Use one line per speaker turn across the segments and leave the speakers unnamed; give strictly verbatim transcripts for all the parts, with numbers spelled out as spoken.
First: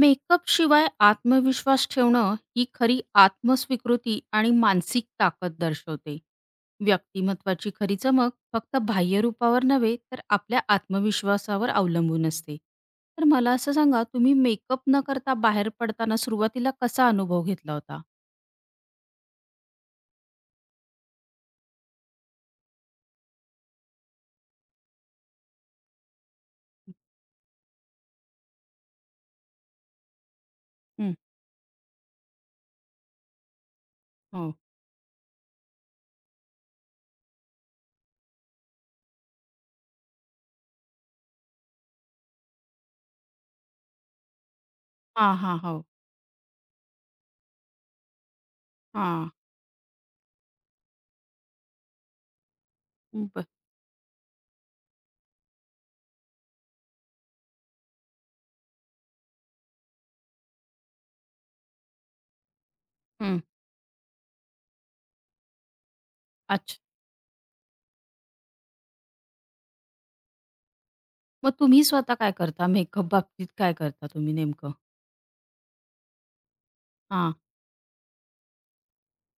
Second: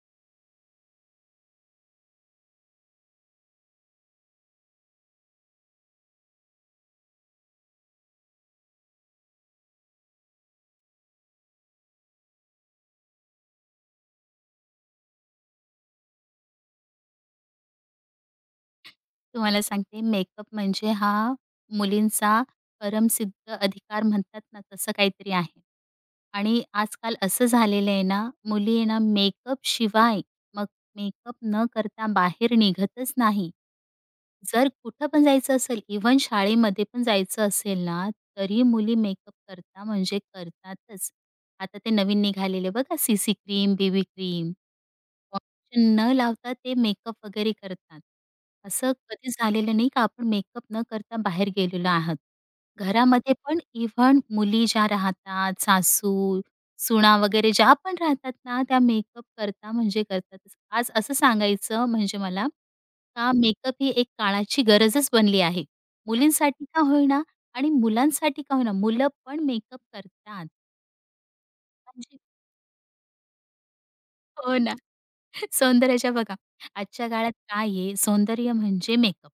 मेकअपशिवाय आत्मविश्वास ठेवणं ही खरी आत्मस्वीकृती आणि मानसिक ताकद दर्शवते. व्यक्तिमत्त्वाची खरी चमक फक्त बाह्य रूपावर नव्हे, तर आपल्या आत्मविश्वासावर अवलंबून असते. तर मला असं सांगा, तुम्ही मेकअप न करता बाहेर पडताना सुरुवातीला कसा अनुभव घेतला होता?
तुम्हाला सांगते मेकअप म्हणजे हा मुलींचा परमसिद्ध अधिकार म्हणतात ना तसं काहीतरी आहे. आणि आजकाल असं झालेलं आहे ना, मुली आहे ना मेकअप शिवाय मग
हं,
मेकअप न करता बाहेर निघतच नाही.
हो.
जर कुठं पण जायचं असेल, इव्हन शाळेमध्ये पण जायचं असेल ना, तरी मुली मेकअप करता म्हणजे करतातच. आता ते नवीन निघालेले बघा सी क्रीम, बी क्रीम.
हां, हां. हो.
फाउंडेशन न लावता ते मेकअप वगैरे करतात. असं
हां.
कधी झालेलं नाही का आपण मेकअप न करता बाहेर गेलेलो आहात. घरामध्ये
बरं.
पण इव्हन मुली ज्या राहतात, सासू, सुना वगैरे ज्या पण राहतात ना, त्या मेकअप करता म्हणजे करतातच. आज असं सांगायचं म्हणजे मला का
हं.
मेकअप ही एक काळाची गरजच बनली आहे. मुलींसाठी का
अच्छा.
होईना आणि मुलांसाठी का होईना, मुलं पण मेकअप करतात.
मग तुम्ही स्वतः काय करता? मेकअप बाबतीत काय करता तुम्ही
हो
नेमकं?
ना. सौंदर्याच्या बघा, आजच्या
हां.
काळात काय आहे, सौंदर्य म्हणजे मेकअप,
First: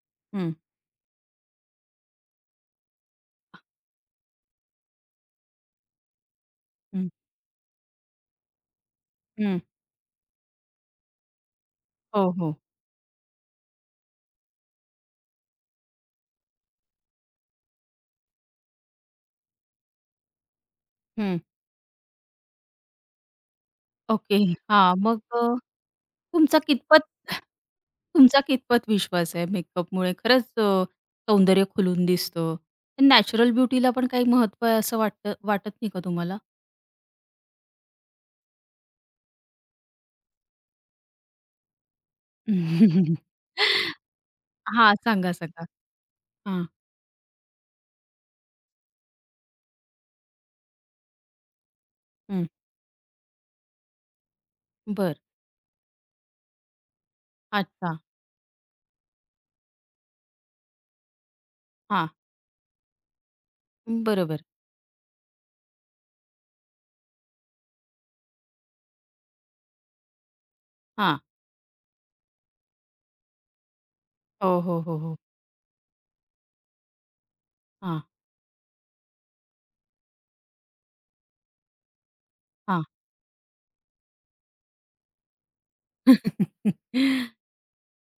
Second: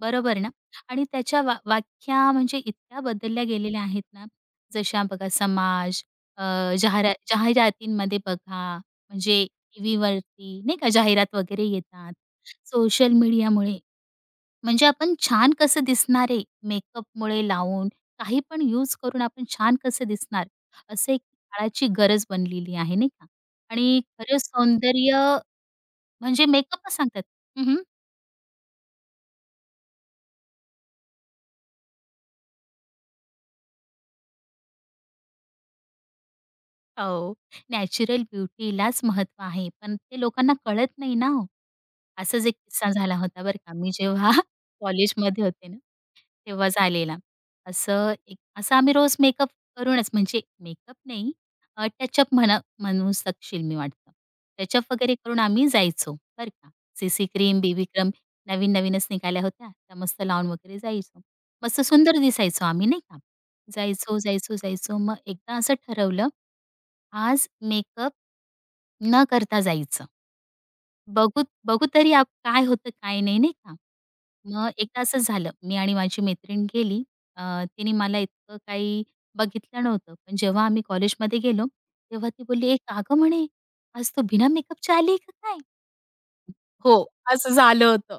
बरोबर ना?
हं,
आणि त्याच्या वा व्याख्या म्हणजे इतक्या बदलल्या गेलेल्या आहेत ना, जशा बघा समाज, अ,
हं.
जाहिरा जाहिरातींमध्ये बघा, म्हणजे
हं.
टीव्हीवरती नाही का जाहिरात वगैरे येतात.
हो, हो.
सोशल मीडियामुळे म्हणजे आपण छान कसं दिसणार आहे, मेकअपमुळे लावून काही पण यूज करून आपण छान कसं दिसणार, असं एक काळाची गरज बनलेली आहे नाही का? आणि
ओके.
खरं
हां, मग
सौंदर्य
अ,
म्हणजे
तुमचा
मेकअपच
कितपत
सांगतात. हं, हं.
तुमचा कितपत विश्वास आहे मेकअपमुळे खरंच, अ, सौंदर्य खुलून दिसतं? नॅचरल ब्युटीला पण काही महत्त्व आहे असं वाटतं वाटत नाही का तुम्हाला?
हो, नॅचरल ब्युटीलाच महत्त्व आहे, पण ते लोकांना कळत नाही ना हो. असाच एक किस्सा झाला होता बरं का. मी जेव्हा
हां, सांगा,
कॉलेजमध्ये
सांगा.
होते ना
हां,
तेव्हा झालेला. असं एक असं आम्ही रोज मेकअप करूनच म्हणजे मेकअप नाही अ, टचअप
हं.
म्हणा म्हणू शकशील मी वाटतं. टचअप
बरं.
वगैरे करून आम्ही जायचो, बरं का. सीसी क्रीम, बीबी
अच्छा.
क्रीम नवीन-नवीनच निघाल्या होत्या. त्या मस्त लावून वगैरे जायचो. मस्त
हां,
सुंदर दिसायचो आम्ही नाही का. जायचो,
बरोबर.
जायचो, जायचो. मग एकदा असं ठरवलं, आज मेकअप न करता जायचं.
हां.
बघू बघू तरी आप काय होतं काय नाही, नाही का?
हो,
मग
हो, हो,
एकदा
हो.
असं झालं, मी आणि माझी मैत्रीण गेली. अ, तिने
हां,
मला इतकं काही बघितलं नव्हतं. पण जेव्हा आम्ही कॉलेजमध्ये गेलो, तेव्हा ती बोलली, "एक
हां.
अगं म्हणे, आज तू बिना मेकअपची आली का काय?" हो, असं झालं होतं.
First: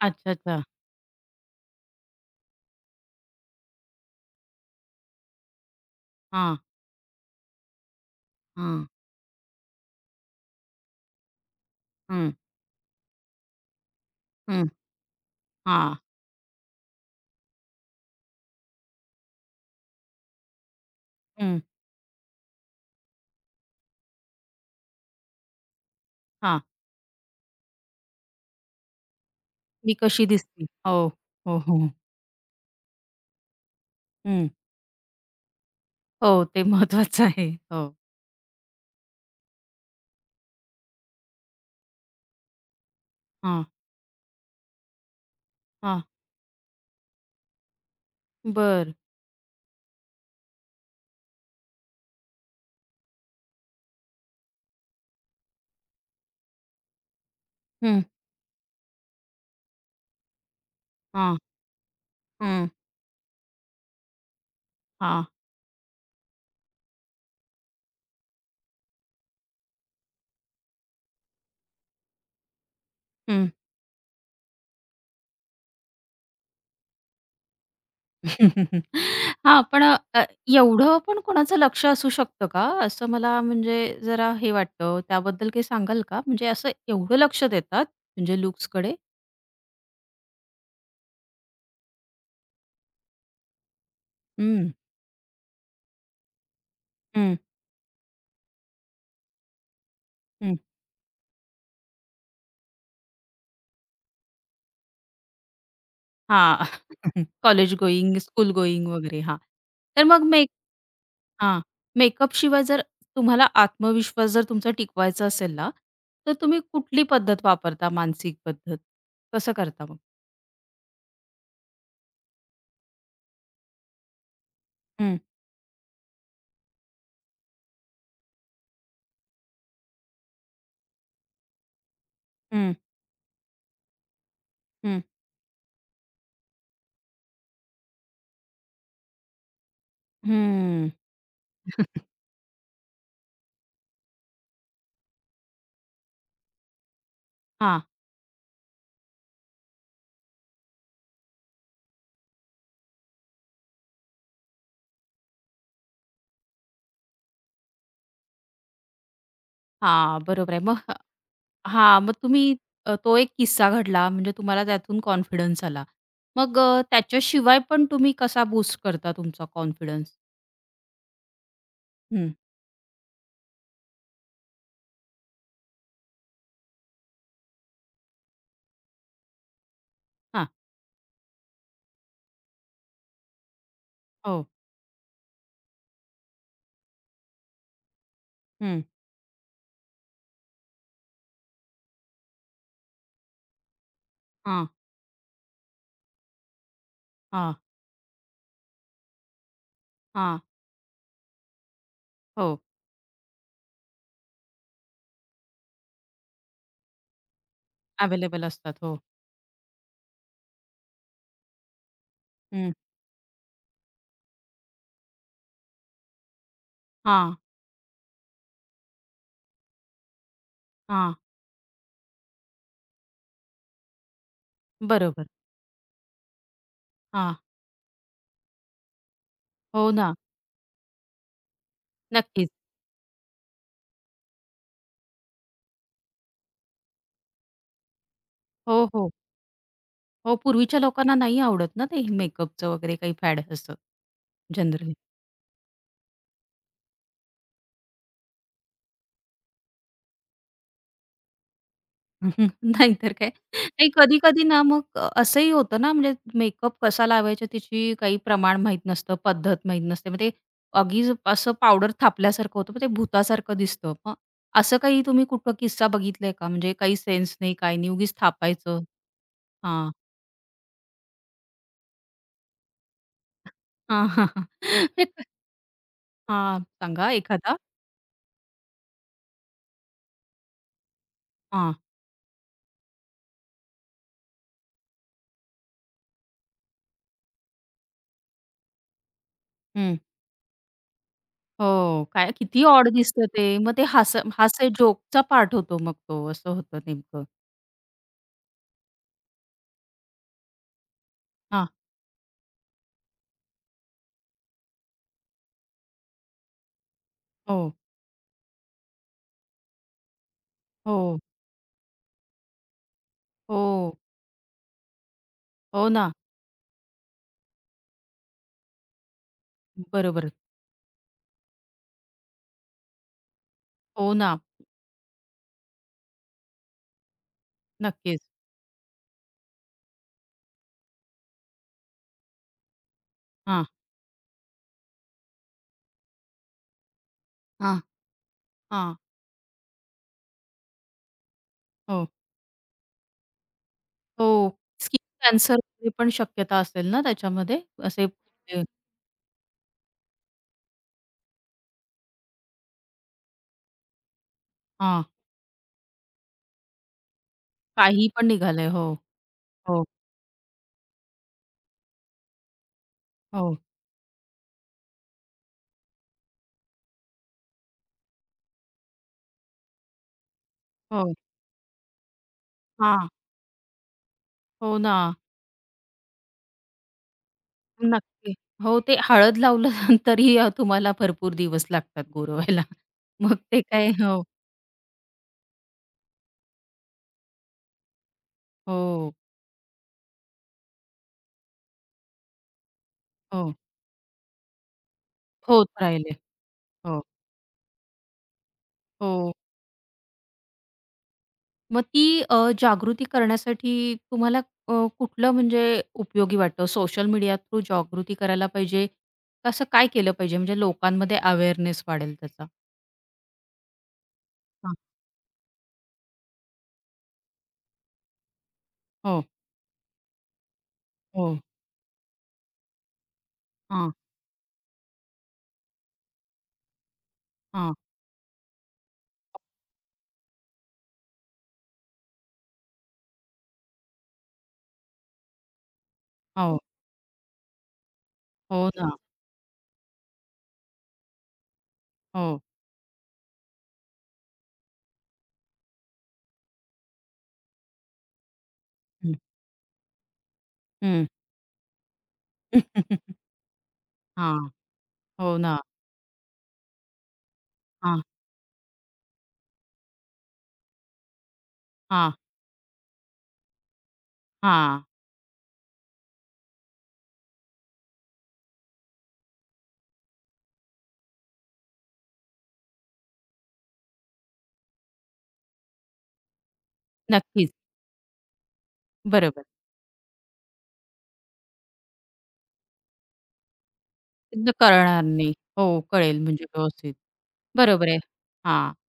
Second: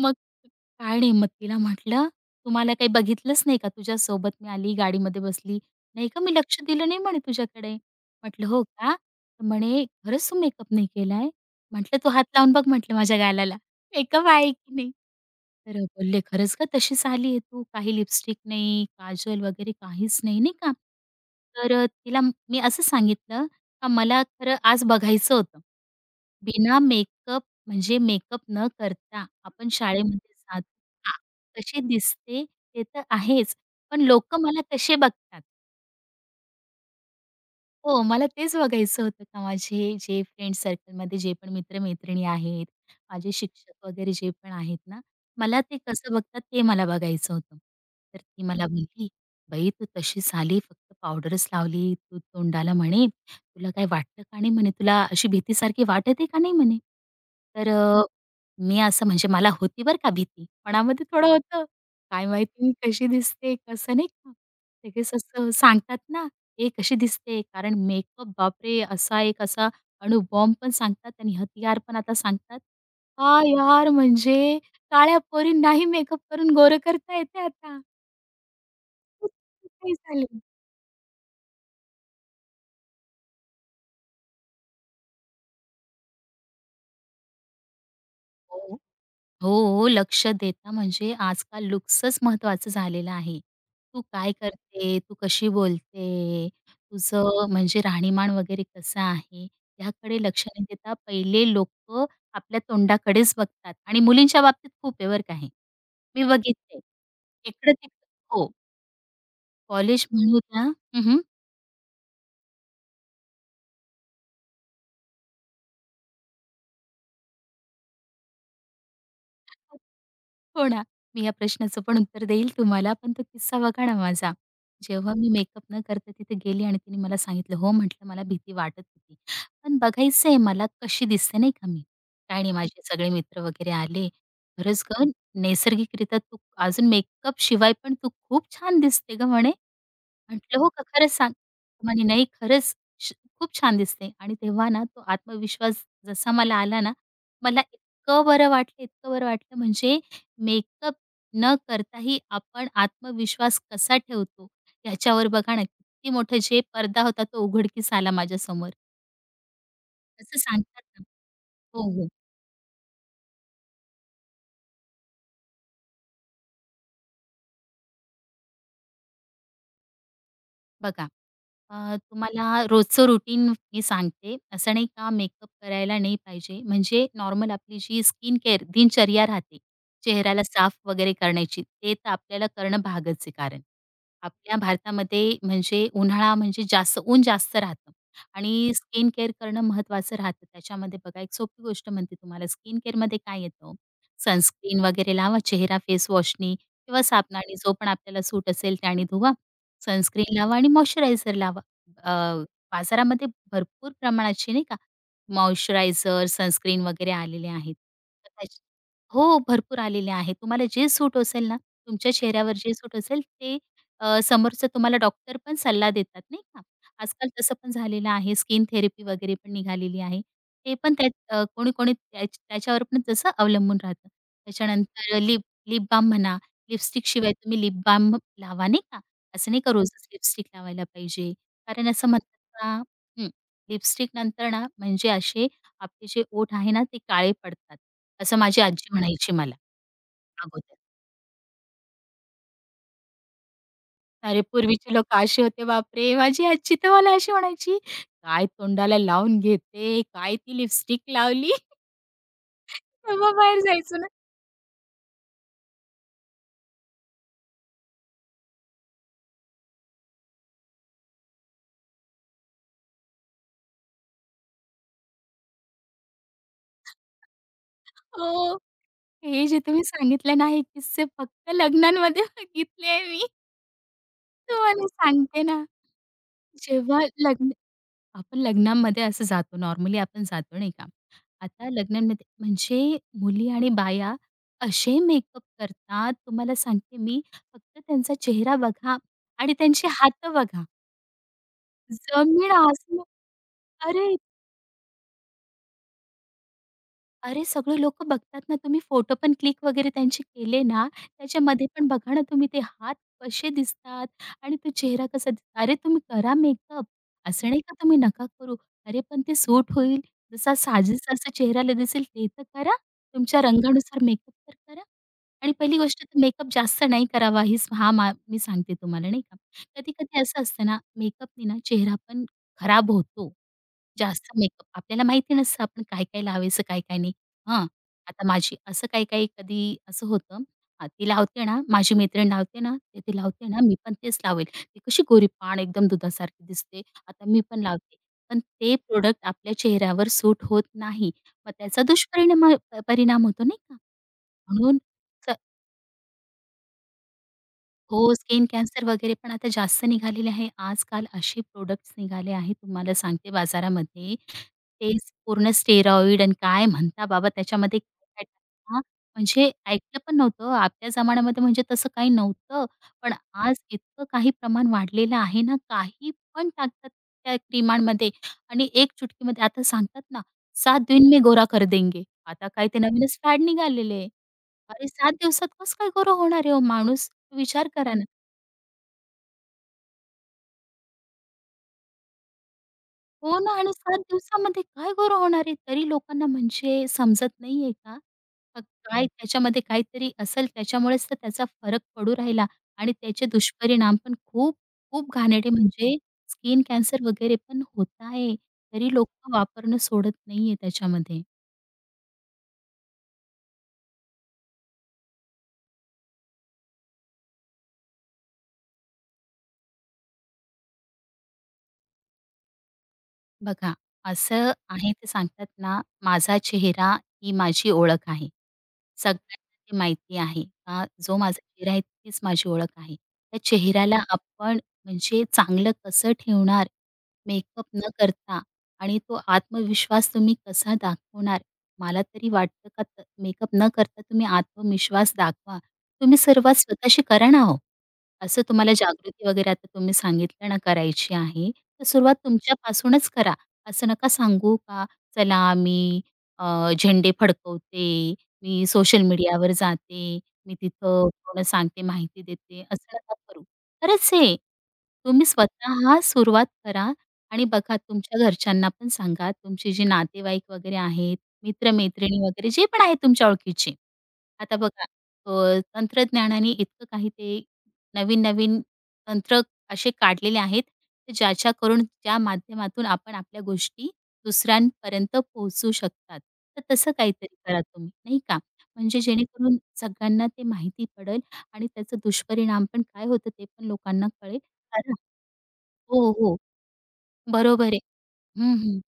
मग
अच्छा, अच्छा.
काय नाही, मग तिला म्हटलं, "तुम्हाला काही बघितलंच नाही का? तुझ्यासोबत मी आली, गाडीमध्ये बसली. नाही का, मी
हां,
लक्ष दिलं नाही म्हणे तुझ्याकडे." म्हटलं, "हो
हां,
का?" तर म्हणे, "खरंच तू मेकअप नाही केलाय?" म्हटलं, "तू हात
हं,
लावून बघ" म्हटलं, "माझ्या गालाला, मेकअप आहे
हं.
की नाही?" खरं
हां,
बोलले. खरंच का तशीच आली आहे तू. काही लिपस्टिक नाही, काजल वगैरे काहीच नाही, नाही का.
हं.
तर अ, तिला म- मी असं सांगितलं का मला खरं आज बघायचं होतं.
हां.
बिना मेकअप म्हणजे मेकअप न करता आपण
मी कशी
शाळेमध्ये
दिसते?
जातो
हो,
हां,
हो, हो.
कशी दिसते ते तर आहेच, पण लोकं मला कसे बघतात?
हो, ते महत्वाचं आहे. हो.
हो, मला तेच बघायचं होतं का माझे जे फ्रेंड सर्कलमध्ये जे पण मित्र-मैत्रिणी आहेत, माझे
हां,
शिक्षक वगैरे जे पण आहेत ना, मला ते
हां.
कसं बघतात ते मला बघायचं होतं. तर ती मला
बरं.
बोलली, "बाई तू तशी झाली फक्त पावडरच लावली तू तोंडाला म्हणे, तुला काही वाटतं का नाही?" म्हणे, "तुला अशी भीतीसारखी वाटत का नाही?" म्हणे. तर
हं.
मी असं म्हणजे मला होती बरं का भीती. मनामध्ये थोडं
हां.
होतं. काय माहिती
हं.
मी कशी दिसते, कसं नाही का. लगेच
हां.
असं सांगतात ना, "हे कशी दिसते?" कारण मेकअप बापरे! असा एक असा अणुबॉम्ब पण सांगतात आणि हतियार पण आता सांगतात. हां,
हं.
यार म्हणजे काळ्या पोरी नाही मेकअप करून गोरं करता येते आता.
हां, पण
खूप
अ,
झाले.
एवढं पण कोणाचं लक्ष असू शकतं का? असं मला म्हणजे जरा हे वाटतं. त्याबद्दल काही सांगाल का? म्हणजे असं एवढं लक्ष देतात म्हणजे लुक्सकडे?
हो, हो. लक्ष देता म्हणजे आजकाल लुक्सच महत्त्वाचं झालेलं आहे. तू काय करते, तू कशी बोलते,
हं,
तुझं म्हणजे राहणीमान वगैरे कसं आहे, ह्याकडे लक्ष
हं.
न देता पहिले लोकं आपल्या तोंडाकडेच बघतात आणि मुलींच्या बाबतीत खूप आहे बरं का हे. मी
हां.
बघितलंय.
कॉलेज
इकडं-तिकडं
गोईंग, स्कूल
हो,
गोईंग वगैरे. हां. तर
कॉलेज
मग
म्हणू
मेक
द्या हं,
हां. मेकअप शिवाय जर तुम्हाला आत्मविश्वास जर तुमचा टिकवायचा असेल ना, तर तुम्ही कुठली पद्धत वापरता मानसिक पद्धत? कसं करता मग?
हो ना. मी या प्रश्नाचं पण उत्तर देईल तुम्हाला. पण तो किस्सा बघा ना माझा. जेव्हा
हं,
मी मेकअप न करता तिथे गेली आणि तिने मला सांगितलं, "हो," म्हटलं, "मला भीती वाटत होती. पण बघायचंय मला कशी दिसते नाही का मी." काही नाही
हं,
माझे सगळे मित्र वगैरे आले. "खरंच
हं,
गं, नैसर्गिकरित्या तू अजून मेकअप शिवाय पण तू खूप छान दिसते गं," म्हणे. म्हटलं, "हो का?
हं.
खरंच सांग?" तो म्हणे, "नाही, खरंच श खूप छान दिसते." आणि तेव्हा ना तो आत्मविश्वास जसा मला आला ना, मला
हां,
इतकं बरं वाटलं, इतकं बरं वाटलं. म्हणजे मेकअप न करताही आपण आत्मविश्वास कसा ठेवतो, ह्याच्यावर बघा ना, किती मोठं जे पडदा होता तो उघडकीस आला माझ्यासमोर.
हां.
असं
बरोबर आहे.
सांगतात
मग
ना. हो,
हां,
हो.
मग तुम्ही, अ, तो एक किस्सा घडला म्हणजे तुम्हाला त्यातून कॉन्फिडन्स आला. मग अ, त्याच्याशिवाय पण तुम्ही कसा बूस्ट करता तुमचा कॉन्फिडन्स?
बघा, अ,
हं.
तुम्हाला रोजचं रुटीन मी सांगते. असं नाही का मेकअप करायला नाही पाहिजे. म्हणजे नॉर्मल आपली जी स्किन केअर दिनचर्या राहते, चेहऱ्याला साफ वगैरे करण्याची, ते तर आपल्याला करणं भागच आहे. कारण
हो.
आपल्या भारतामध्ये म्हणजे उन्हाळा म्हणजे जास्त ऊन जास्त राहतं आणि
हं.
स्किन केअर करणं महत्त्वाचं राहतं. त्याच्यामध्ये बघा, एक सोपी गोष्ट म्हणते तुम्हाला, स्किन केअरमध्ये काय येतं?
हां,
सनस्क्रीन वगैरे लावा, चेहरा फेस वॉशनी किंवा
हां.
साबणाने जो पण आपल्याला सूट असेल त्याने धुवा. सनस्क्रीन
हां.
लावा आणि मॉइश्चरायझर लावा. अ,
हो,
बाजारामध्ये भरपूर प्रमाणाचे नाही का मॉइश्चरायझर, सनस्क्रीन वगैरे आलेले आहेत. तर
अवेलेबल
त्याच
असतात. हो.
हो, भरपूर आलेले आहेत. तुम्हाला जे सूट असेल ना, तुमच्या चेहऱ्यावर
हं.
जे सूट असेल ते अ, समोरचं तुम्हाला डॉक्टर पण सल्ला देतात नाही का. आजकाल
हां,
तसं पण झालेलं आहे. स्किन थेरपी वगैरे पण निघालेली आहे. ते पण त्यात
हां.
अ, कोणी-कोणी त्या त्याच्यावर पण तसं अवलंबून राहतं. त्याच्यानंतर
बरोबर.
लिप लिप बाल्म म्हणा, लिपस्टिकशिवाय
हां.
तुम्ही लिप बाल्म लावा नाही का. असं नाही का
हो
रोजच
ना.
लिपस्टिक लावायला पाहिजे. कारण असं म्हणतात
नक्कीच.
ना हं, लिपस्टिक नंतर ना म्हणजे असे आपले जे ओठ आहे ना, ते काळे पडतात. असं माझी
हो,
आजी
हो.
म्हणायची मला
हो,
अगोदर.
पूर्वीच्या लोकांना नाही आवडत ना ते मेकअपचं वगैरे काही फॅड असं
अरे,
जनरली.
पूर्वीचे लोकं असे होते बापरे! माझी आजी तर मला अशी म्हणायची, "काय तोंडाला लावून घेते? काय ती लिपस्टिक लावली?"
नाहीतर काय.
तेव्हा बाहेर
नाही
जायचो ना.
कधी-कधी ना मग, अ, असंही होतं ना म्हणजे मेकअप कसा लावायचा त्याची काही प्रमाण माहीत नसतं, पद्धत माहीत नसते. मग ते अगीच असं पावडर थापल्यासारखं होतं. मग ते भुतासारखं दिसतं. मग असं काही तुम्ही कुठं किस्सा बघितलाय का? म्हणजे काही सेन्स नाही, काही नाही, उगीच
हो,
थापायचं?
हे जे तुम्ही
हां.
सांगितलं ना, हे किस्से फक्त लग्नांमध्ये बघितले आहे मी.
हां, हां, हां.
तुम्हाला
ते
सांगते ना,
हां,
जेव्हा
सांगा
लग्न
एखादा?
आपण लग्नांमध्ये असं जातो नॉर्मली आपण जातो नाही का. आता
हां.
लग्नांमध्ये म्हणजे मुली आणि बाया असे मेकअप करतात तुम्हाला सांगते मी, फक्त त्यांचा चेहरा बघा आणि त्यांचे
हं.
हात बघा.
हो, काय
जमीन
किती ऑड
आसमान
दिसतं ते. मग ते
अरे
हास हास्य जोकचा पार्ट होतो मग तो, असं होतं नेमकं.
अरे, सगळे लोकं बघतात ना, तुम्ही फोटो पण क्लिक वगैरे त्यांचे केले ना, त्याच्यामध्ये
हां.
पण बघा ना तुम्ही ते हात कसे दिसतात आणि तो चेहरा कसा दिसतो. अरे, तुम्ही करा मेकअप. असं
हो,
नाही का तुम्ही नका करू. अरे, पण ते सूट होईल. जसा साजेसा
हो,
असा चेहऱ्याला दिसेल ते तर करा. तुमच्या
हो,
रंगानुसार मेकअप तर करा. आणि पहिली
हो
गोष्ट
ना.
तर मेकअप जास्त नाही करावा हीच हा मा मी सांगते तुम्हाला नाही का. कधी-कधी
बरोबर.
असं असतं ना, मेकअपनी ना चेहरा पण खराब होतो.
हो
जास्त
ना,
मेकअप आपल्याला माहिती नसतं आपण काय-काय लावायचं, काय-काय नाही. हां,
नक्कीच.
आता माझी असं काही-काही कधी असं होतं, हां, ती लावते ना, माझी मैत्रीण लावते ना, ते ती लावते ना,
हां,
मी पण तेच लावेल. ती कशी गोरीपाण एकदम दुधासारखी दिसते, आता मी पण
हां,
लावते. पण ते
हां.
प्रोडक्ट आपल्या चेहऱ्यावर सूट होत नाही. मग त्याचा
हो,
दुष्परिणाम परिणाम होतो नाही का?
हो.
म्हणून
स्किन कॅन्सर पण शक्यता असेल ना त्याच्यामध्ये? असे
हो, स्किन
कुठले
कॅन्सर वगैरे पण आता जास्त निघालेले आहे. आजकाल असे प्रोडक्ट्स निघाले आहेत तुम्हाला सांगते बाजारामध्ये.
हां,
तेच पूर्ण स्टेरॉइड आणि काय म्हणता बाबा त्याच्यामध्ये
काही
काय-काय
पण निघालंय.
टाकतात. ना.
हो,
म्हणजे
हो,
ऐकलं पण नव्हतं. आपल्या जमान्यामध्ये म्हणजे तसं काही नव्हतं. पण आज
हो,
इतकं काही प्रमाण वाढलेलं आहे ना, काही पण टाकतात त्या क्रीमांमध्ये आणि एक चुटकीमध्ये आता सांगतात ना, सात दिन
हो.
में गोरा कर देंगे. आता काय ते
हां,
नवीनच फॅड निघालेले आहे.
हो
अरे
ना.
सात दिवसात कसं काय गोरं होणार आहे हो माणूस? विचार करा
नक्की. हो, ते हळद लावलं तरी, अ, तुम्हाला भरपूर दिवस लागतात गोरवायला. मग
हो ना
ते
आणि
काय
सात
हो,
दिवसामध्ये काय गोळा होणार आहे? तरी लोकांना म्हणजे समजत नाहीये का? अ, काय
हो,
त्याच्यामध्ये काहीतरी असेल त्याच्यामुळेच तर त्याचा फरक पडू राहिला आणि त्याचे
हो.
दुष्परिणाम पण खूप, खूप घाणेरडे
होत
म्हणजे
राहिले.
स्किन
हो,
कॅन्सर वगैरे पण होत आहे. तरी
हो.
लोकं वापरणं सोडत नाहीये त्याच्यामध्ये.
मग ती, अ, जागृती करण्यासाठी तुम्हाला, अ, कुठलं म्हणजे उपयोगी वाटतं? सोशल मीडिया थ्रू जागृती करायला पाहिजे? का? असं काय केलं पाहिजे म्हणजे लोकांमध्ये अवेअरनेस वाढेल त्याचा?
बघा, असं
हां.
आहे ते सांगतात ना, माझा चेहरा ही माझी ओळख आहे.
हो,
सगळ्यांना ते माहिती आहे का जो
हो.
माझा चेहरा आहे तीच माझी ओळख आहे. त्या
हां,
चेहऱ्याला आपण म्हणजे चांगलं कसं ठेवणार, मेकअप
हां.
न करता आणि तो आत्मविश्वास तुम्ही कसा दाखवणार? मला तरी वाटतं का त मेकअप न करता तुम्ही आत्मविश्वास दाखवा. तुम्ही सुरुवात
हो,
स्वतःशी करा ना हो. असं
हो
तुम्हाला
ना.
जागृती वगैरे आता तुम्ही सांगितलं ना करायची आहे, तर सुरुवात
हो.
तुमच्यापासूनच करा. असं नका सांगू का, "चला मी अ, झेंडे फडकवते, मी सोशल
हं,
मीडियावर जाते, मी
हं.
तिथं पूर्ण सांगते, माहिती
हां.
देते." असं नका करू. खरंच आहे. तुम्ही
हो ना.
स्वतः सुरुवात करा आणि बघा
हां,
तुमच्या घरच्यांना पण सांगा, तुमचे जे नातेवाईक वगैरे आहेत,
हां,
मित्र-मैत्रिणी वगैरे जे पण आहेत तुमच्या ओळखीचे. आता
हां.
बघा अ, तंत्रज्ञानाने इतकं काही ते नवीन-नवीन तंत्र असे काढलेले आहेत, ज्याच्या करून ज्या माध्यमातून आपण आपल्या गोष्टी दुसऱ्यांपर्यंत पोहोचू शकतात. तर तसं काहीतरी
नक्कीच.
करा तुम्ही, नाही का? म्हणजे
बरोबर.
जेणेकरून सगळ्यांना ते माहिती पडेल आणि त्याचा दुष्परिणाम पण काय होतं ते पण लोकांना कळेल.
न
कारण
कळणार नाही. हो,
हो,
कळेल
हो.
म्हणजे व्यवस्थित.
बरोबर आहे.
बरोबर आहे.
हं,
हां.
हं.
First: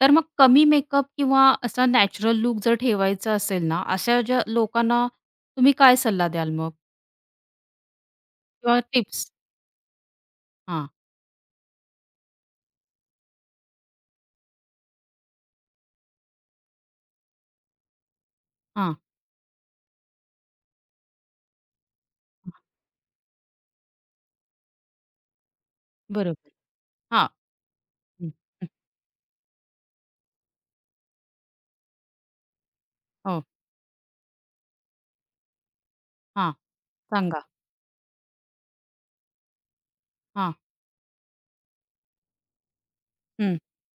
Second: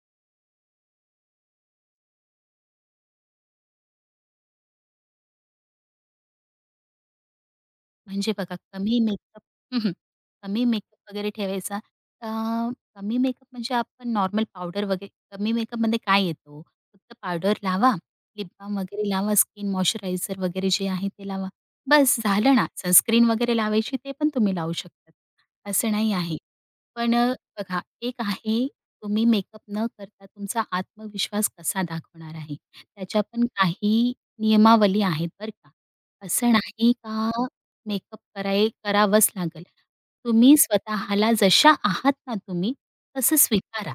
तर मग कमी मेकअप किंवा असा नॅचरल लूक जर ठेवायचा असेल ना, अशा ज्या लोकांना तुम्ही काय सल्ला द्याल मग
म्हणजे बघा
किंवा
कमी
टिप्स?
मेकअप हं, हं. कमी
हां,
मेकअप वगैरे ठेवायचा. अ, कमी मेकअप म्हणजे आपण नॉर्मल पावडर वगैरे कमी मेकअपमध्ये काय येतो? फक्त पावडर लावा, लिप बाल्म
हां.
वगैरे लावा, स्किन मॉइश्चरायझर वगैरे जे आहे ते लावा. बस झालं ना. सनस्क्रीन वगैरे लावायची ते पण तुम्ही लावू शकतात. असं नाही आहे.
बरोबर.
पण
हां.
अ, बघा एक
हं,
आहे
हं.
तुम्ही मेकअप न करता तुमचा आत्मविश्वास कसा दाखवणार आहे? त्याच्या
हो.
पण काही नियमावली आहेत बरं का.
हां.
असं नाही का
सांगा.
मेकअप कराय करावंच लागेल.
हां.
तुम्ही स्वतःला जशा आहात ना तुम्ही, तसं
हं.
स्वीकारा.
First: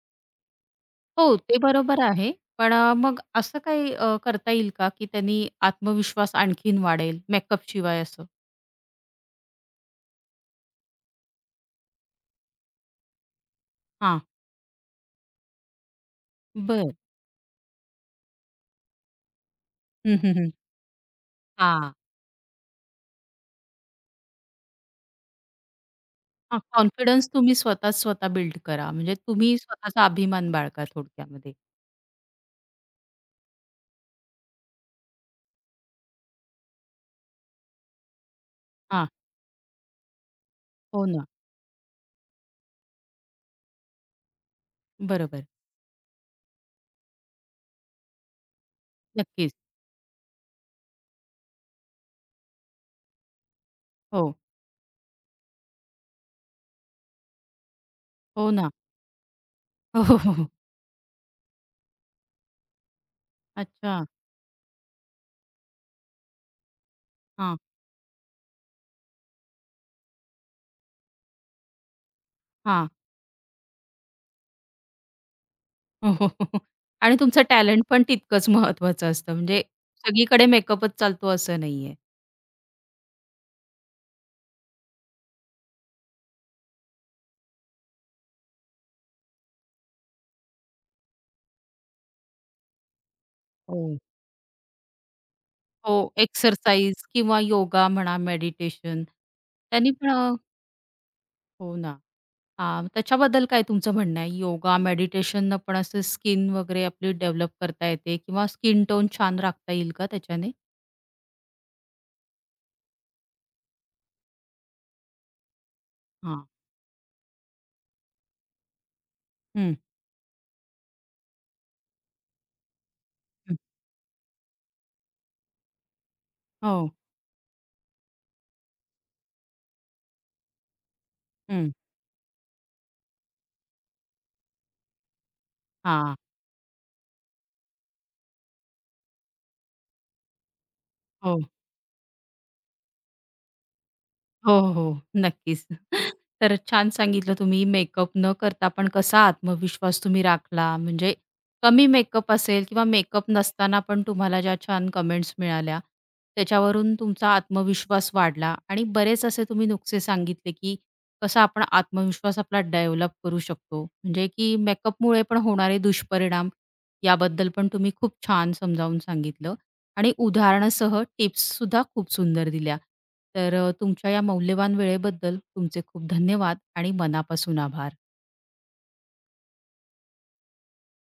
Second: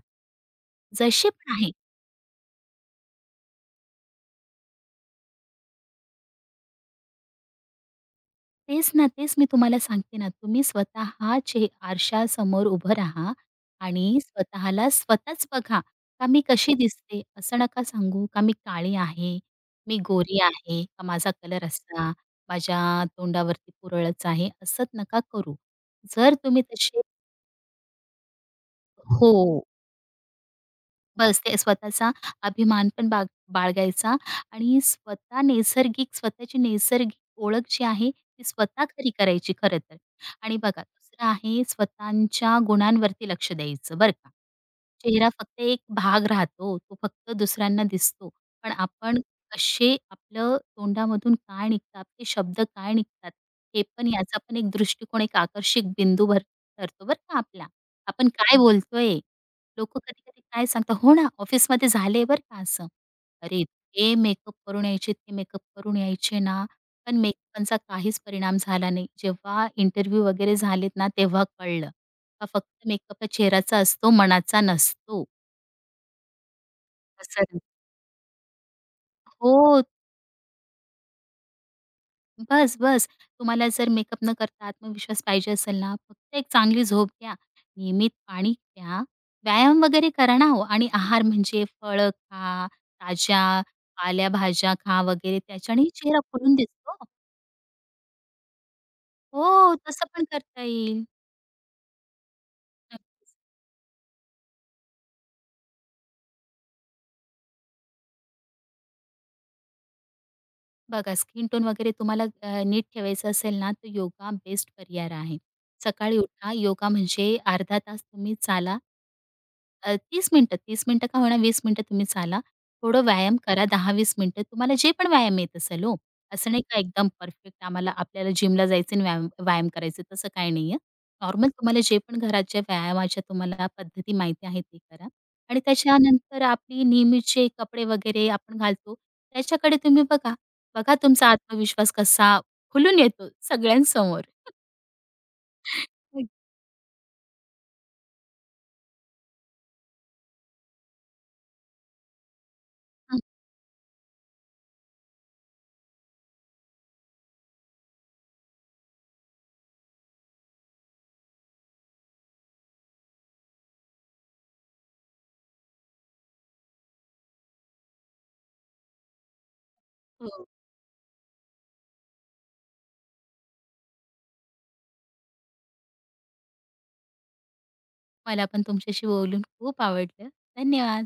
हो,
जसे पण
ते
आहे.
बरोबर आहे. पण अ, मग असं काही, अ, करता येईल का, की त्यांनी आत्मविश्वास आणखीन वाढेल मेकअप शिवाय असं?
तेच ना, तेच मी तुम्हाला सांगते ना, तुम्ही स्वतः चे आरशासमोर उभं राहा आणि
हां.
स्वतःला स्वतःच बघा, का मी कशी
बरं.
दिसते? असं नका सांगू का मी काळी आहे, मी
हं, हं,
गोरी
हं.
आहे, का माझा कलर
हां.
असा, माझ्या तोंडावरती पुरळच आहे, असं नका करू. जर
हां,
तुम्ही तसे
कॉन्फिडन्स तुम्ही स्वतः स्वतः बिल्ड करा. म्हणजे
हो.
तुम्ही स्वतःचा अभिमान बाळगा
बस
थोडक्यामध्ये.
ते स्वतःचा अभिमान पण बाग बाळगायचा आणि स्वतः नैसर्गिक स्वतःची नैसर्गिक ओळख जी आहे ती स्वतः
हां,
खरी करायची खरं तर. आणि बघा
हो ना.
दुसरं आहे स्वतःच्या गुणांवरती लक्ष द्यायचं बरं का. चेहरा
बरोबर.
फक्त एक भाग राहतो. तो फक्त दुसऱ्यांना दिसतो. पण आपण
नक्कीच.
कसे आपलं तोंडामधून काय निघतं, आपले शब्द काय निघतात हे पण
हो.
याचा पण एक दृष्टिकोन एक आकर्षक बिंदू भर ठरतो बरं का आपला. आपण
हो
काय
ना.
बोलतोय? लोकं
हो, हो, हो,
कधी-कधी
हो.
काय सांगतात हो ना, ऑफिसमध्ये झाले बरं का असं. अरे,
अच्छा.
ते मेकअप करून यायचे, ते मेकअप करून यायचे ना, पण
हां,
मेकअपचा काहीच परिणाम झाला नाही. जेव्हा इंटरव्ह्यू वगैरे झालेत ना, तेव्हा कळलं. का फक्त
हां.
मेकअप हा चेहऱ्याचा असतो, मनाचा नसतो.
हो, हो, हो, हो. आणि तुमचं
असं.
टॅलेंट पण तितकंच महत्वाचं असतं. म्हणजे
हो.
सगळीकडे मेकअपच चालतो असं नाहीये.
बस, बस. तुम्हाला जर मेकअप न करता आत्मविश्वास पाहिजे असेल ना, फक्त एक चांगली झोप घ्या, नियमित पाणी प्या, व्यायाम वगैरे करा ना हो आणि आहार म्हणजे फळं खा, ताज्या
हो.
पालेभाज्या खा वगैरे त्याच्याने
हो,
चेहरा खुलून दिसतो.
एक्सरसाइज किंवा योगा म्हणा, मेडिटेशन
हो,
त्यांनी
तसं
पण
पण करता येईल.
हो ना. हां,
नक्कीच.
त्याच्याबद्दल काय तुमचं म्हणणं आहे? योगा, मेडिटेशन, पण असं स्किन वगैरे आपली डेव्हलप करता येते किंवा स्किन टोन छान राखता येईल का त्याच्याने?
बघा, स्किन टोन वगैरे तुम्हाला अ, नीट ठेवायचं असेल ना, तर योगा बेस्ट पर्याय आहे. सकाळी
हां.
उठा, योगा म्हणजे अर्धा तास तुम्ही चाला.
हं.
अ, तीस मिनिटं, तीस मिनिटं का होईना, वीस मिनिटं तुम्ही चाला. थोडं व्यायाम
हं.
करा दहा ते वीस मिनिटं. तुम्हाला जे पण व्यायाम येत असेल हो. असं नाही का
हो.
एकदम परफेक्ट आम्हाला आपल्याला जिमला जायचं आणि व्यायाम व्यायाम करायचं तसं काही नाहीये. नॉर्मल
हं.
तुम्हाला जे पण घराच्या व्यायामाच्या तुम्हाला पद्धती माहिती आहे ते करा. आणि
हां.
त्याच्यानंतर आपली नेहमीचे कपडे वगैरे आपण घालतो, त्याच्याकडे तुम्ही बघा. बघा तुमचा
हो.
आत्मविश्वास कसा खुलून येतो सगळ्यांसमोर.
हो, हो, हो. नक्कीच.
हं.
तर छान सांगितलं तुम्ही मेकअप न करता पण कसा आत्मविश्वास तुम्ही राखला. म्हणजे कमी मेकअप असेल किंवा
हं,
मेकअप नसताना पण तुम्हाला ज्या छान कमेंट्स मिळाल्या, त्याच्यावरून तुमचा आत्मविश्वास वाढला आणि बरेच असे तुम्ही नुकसे सांगितले, की कसा आपण आत्मविश्वास आपला डेव्हलप करू शकतो. म्हणजे की मेकअपमुळे पण होणारे दुष्परिणाम याबद्दल पण तुम्ही खूप छान समजावून सांगितलं. आणि
हो.
उदाहरणासह टिप्ससुद्धा खूप सुंदर दिल्या. तर अ, तुमच्या या मौल्यवान वेळेबद्दल तुमचे खूप धन्यवाद आणि मनापासून आभार.
मला पण तुमच्याशी बोलून खूप आवडलं. धन्यवाद.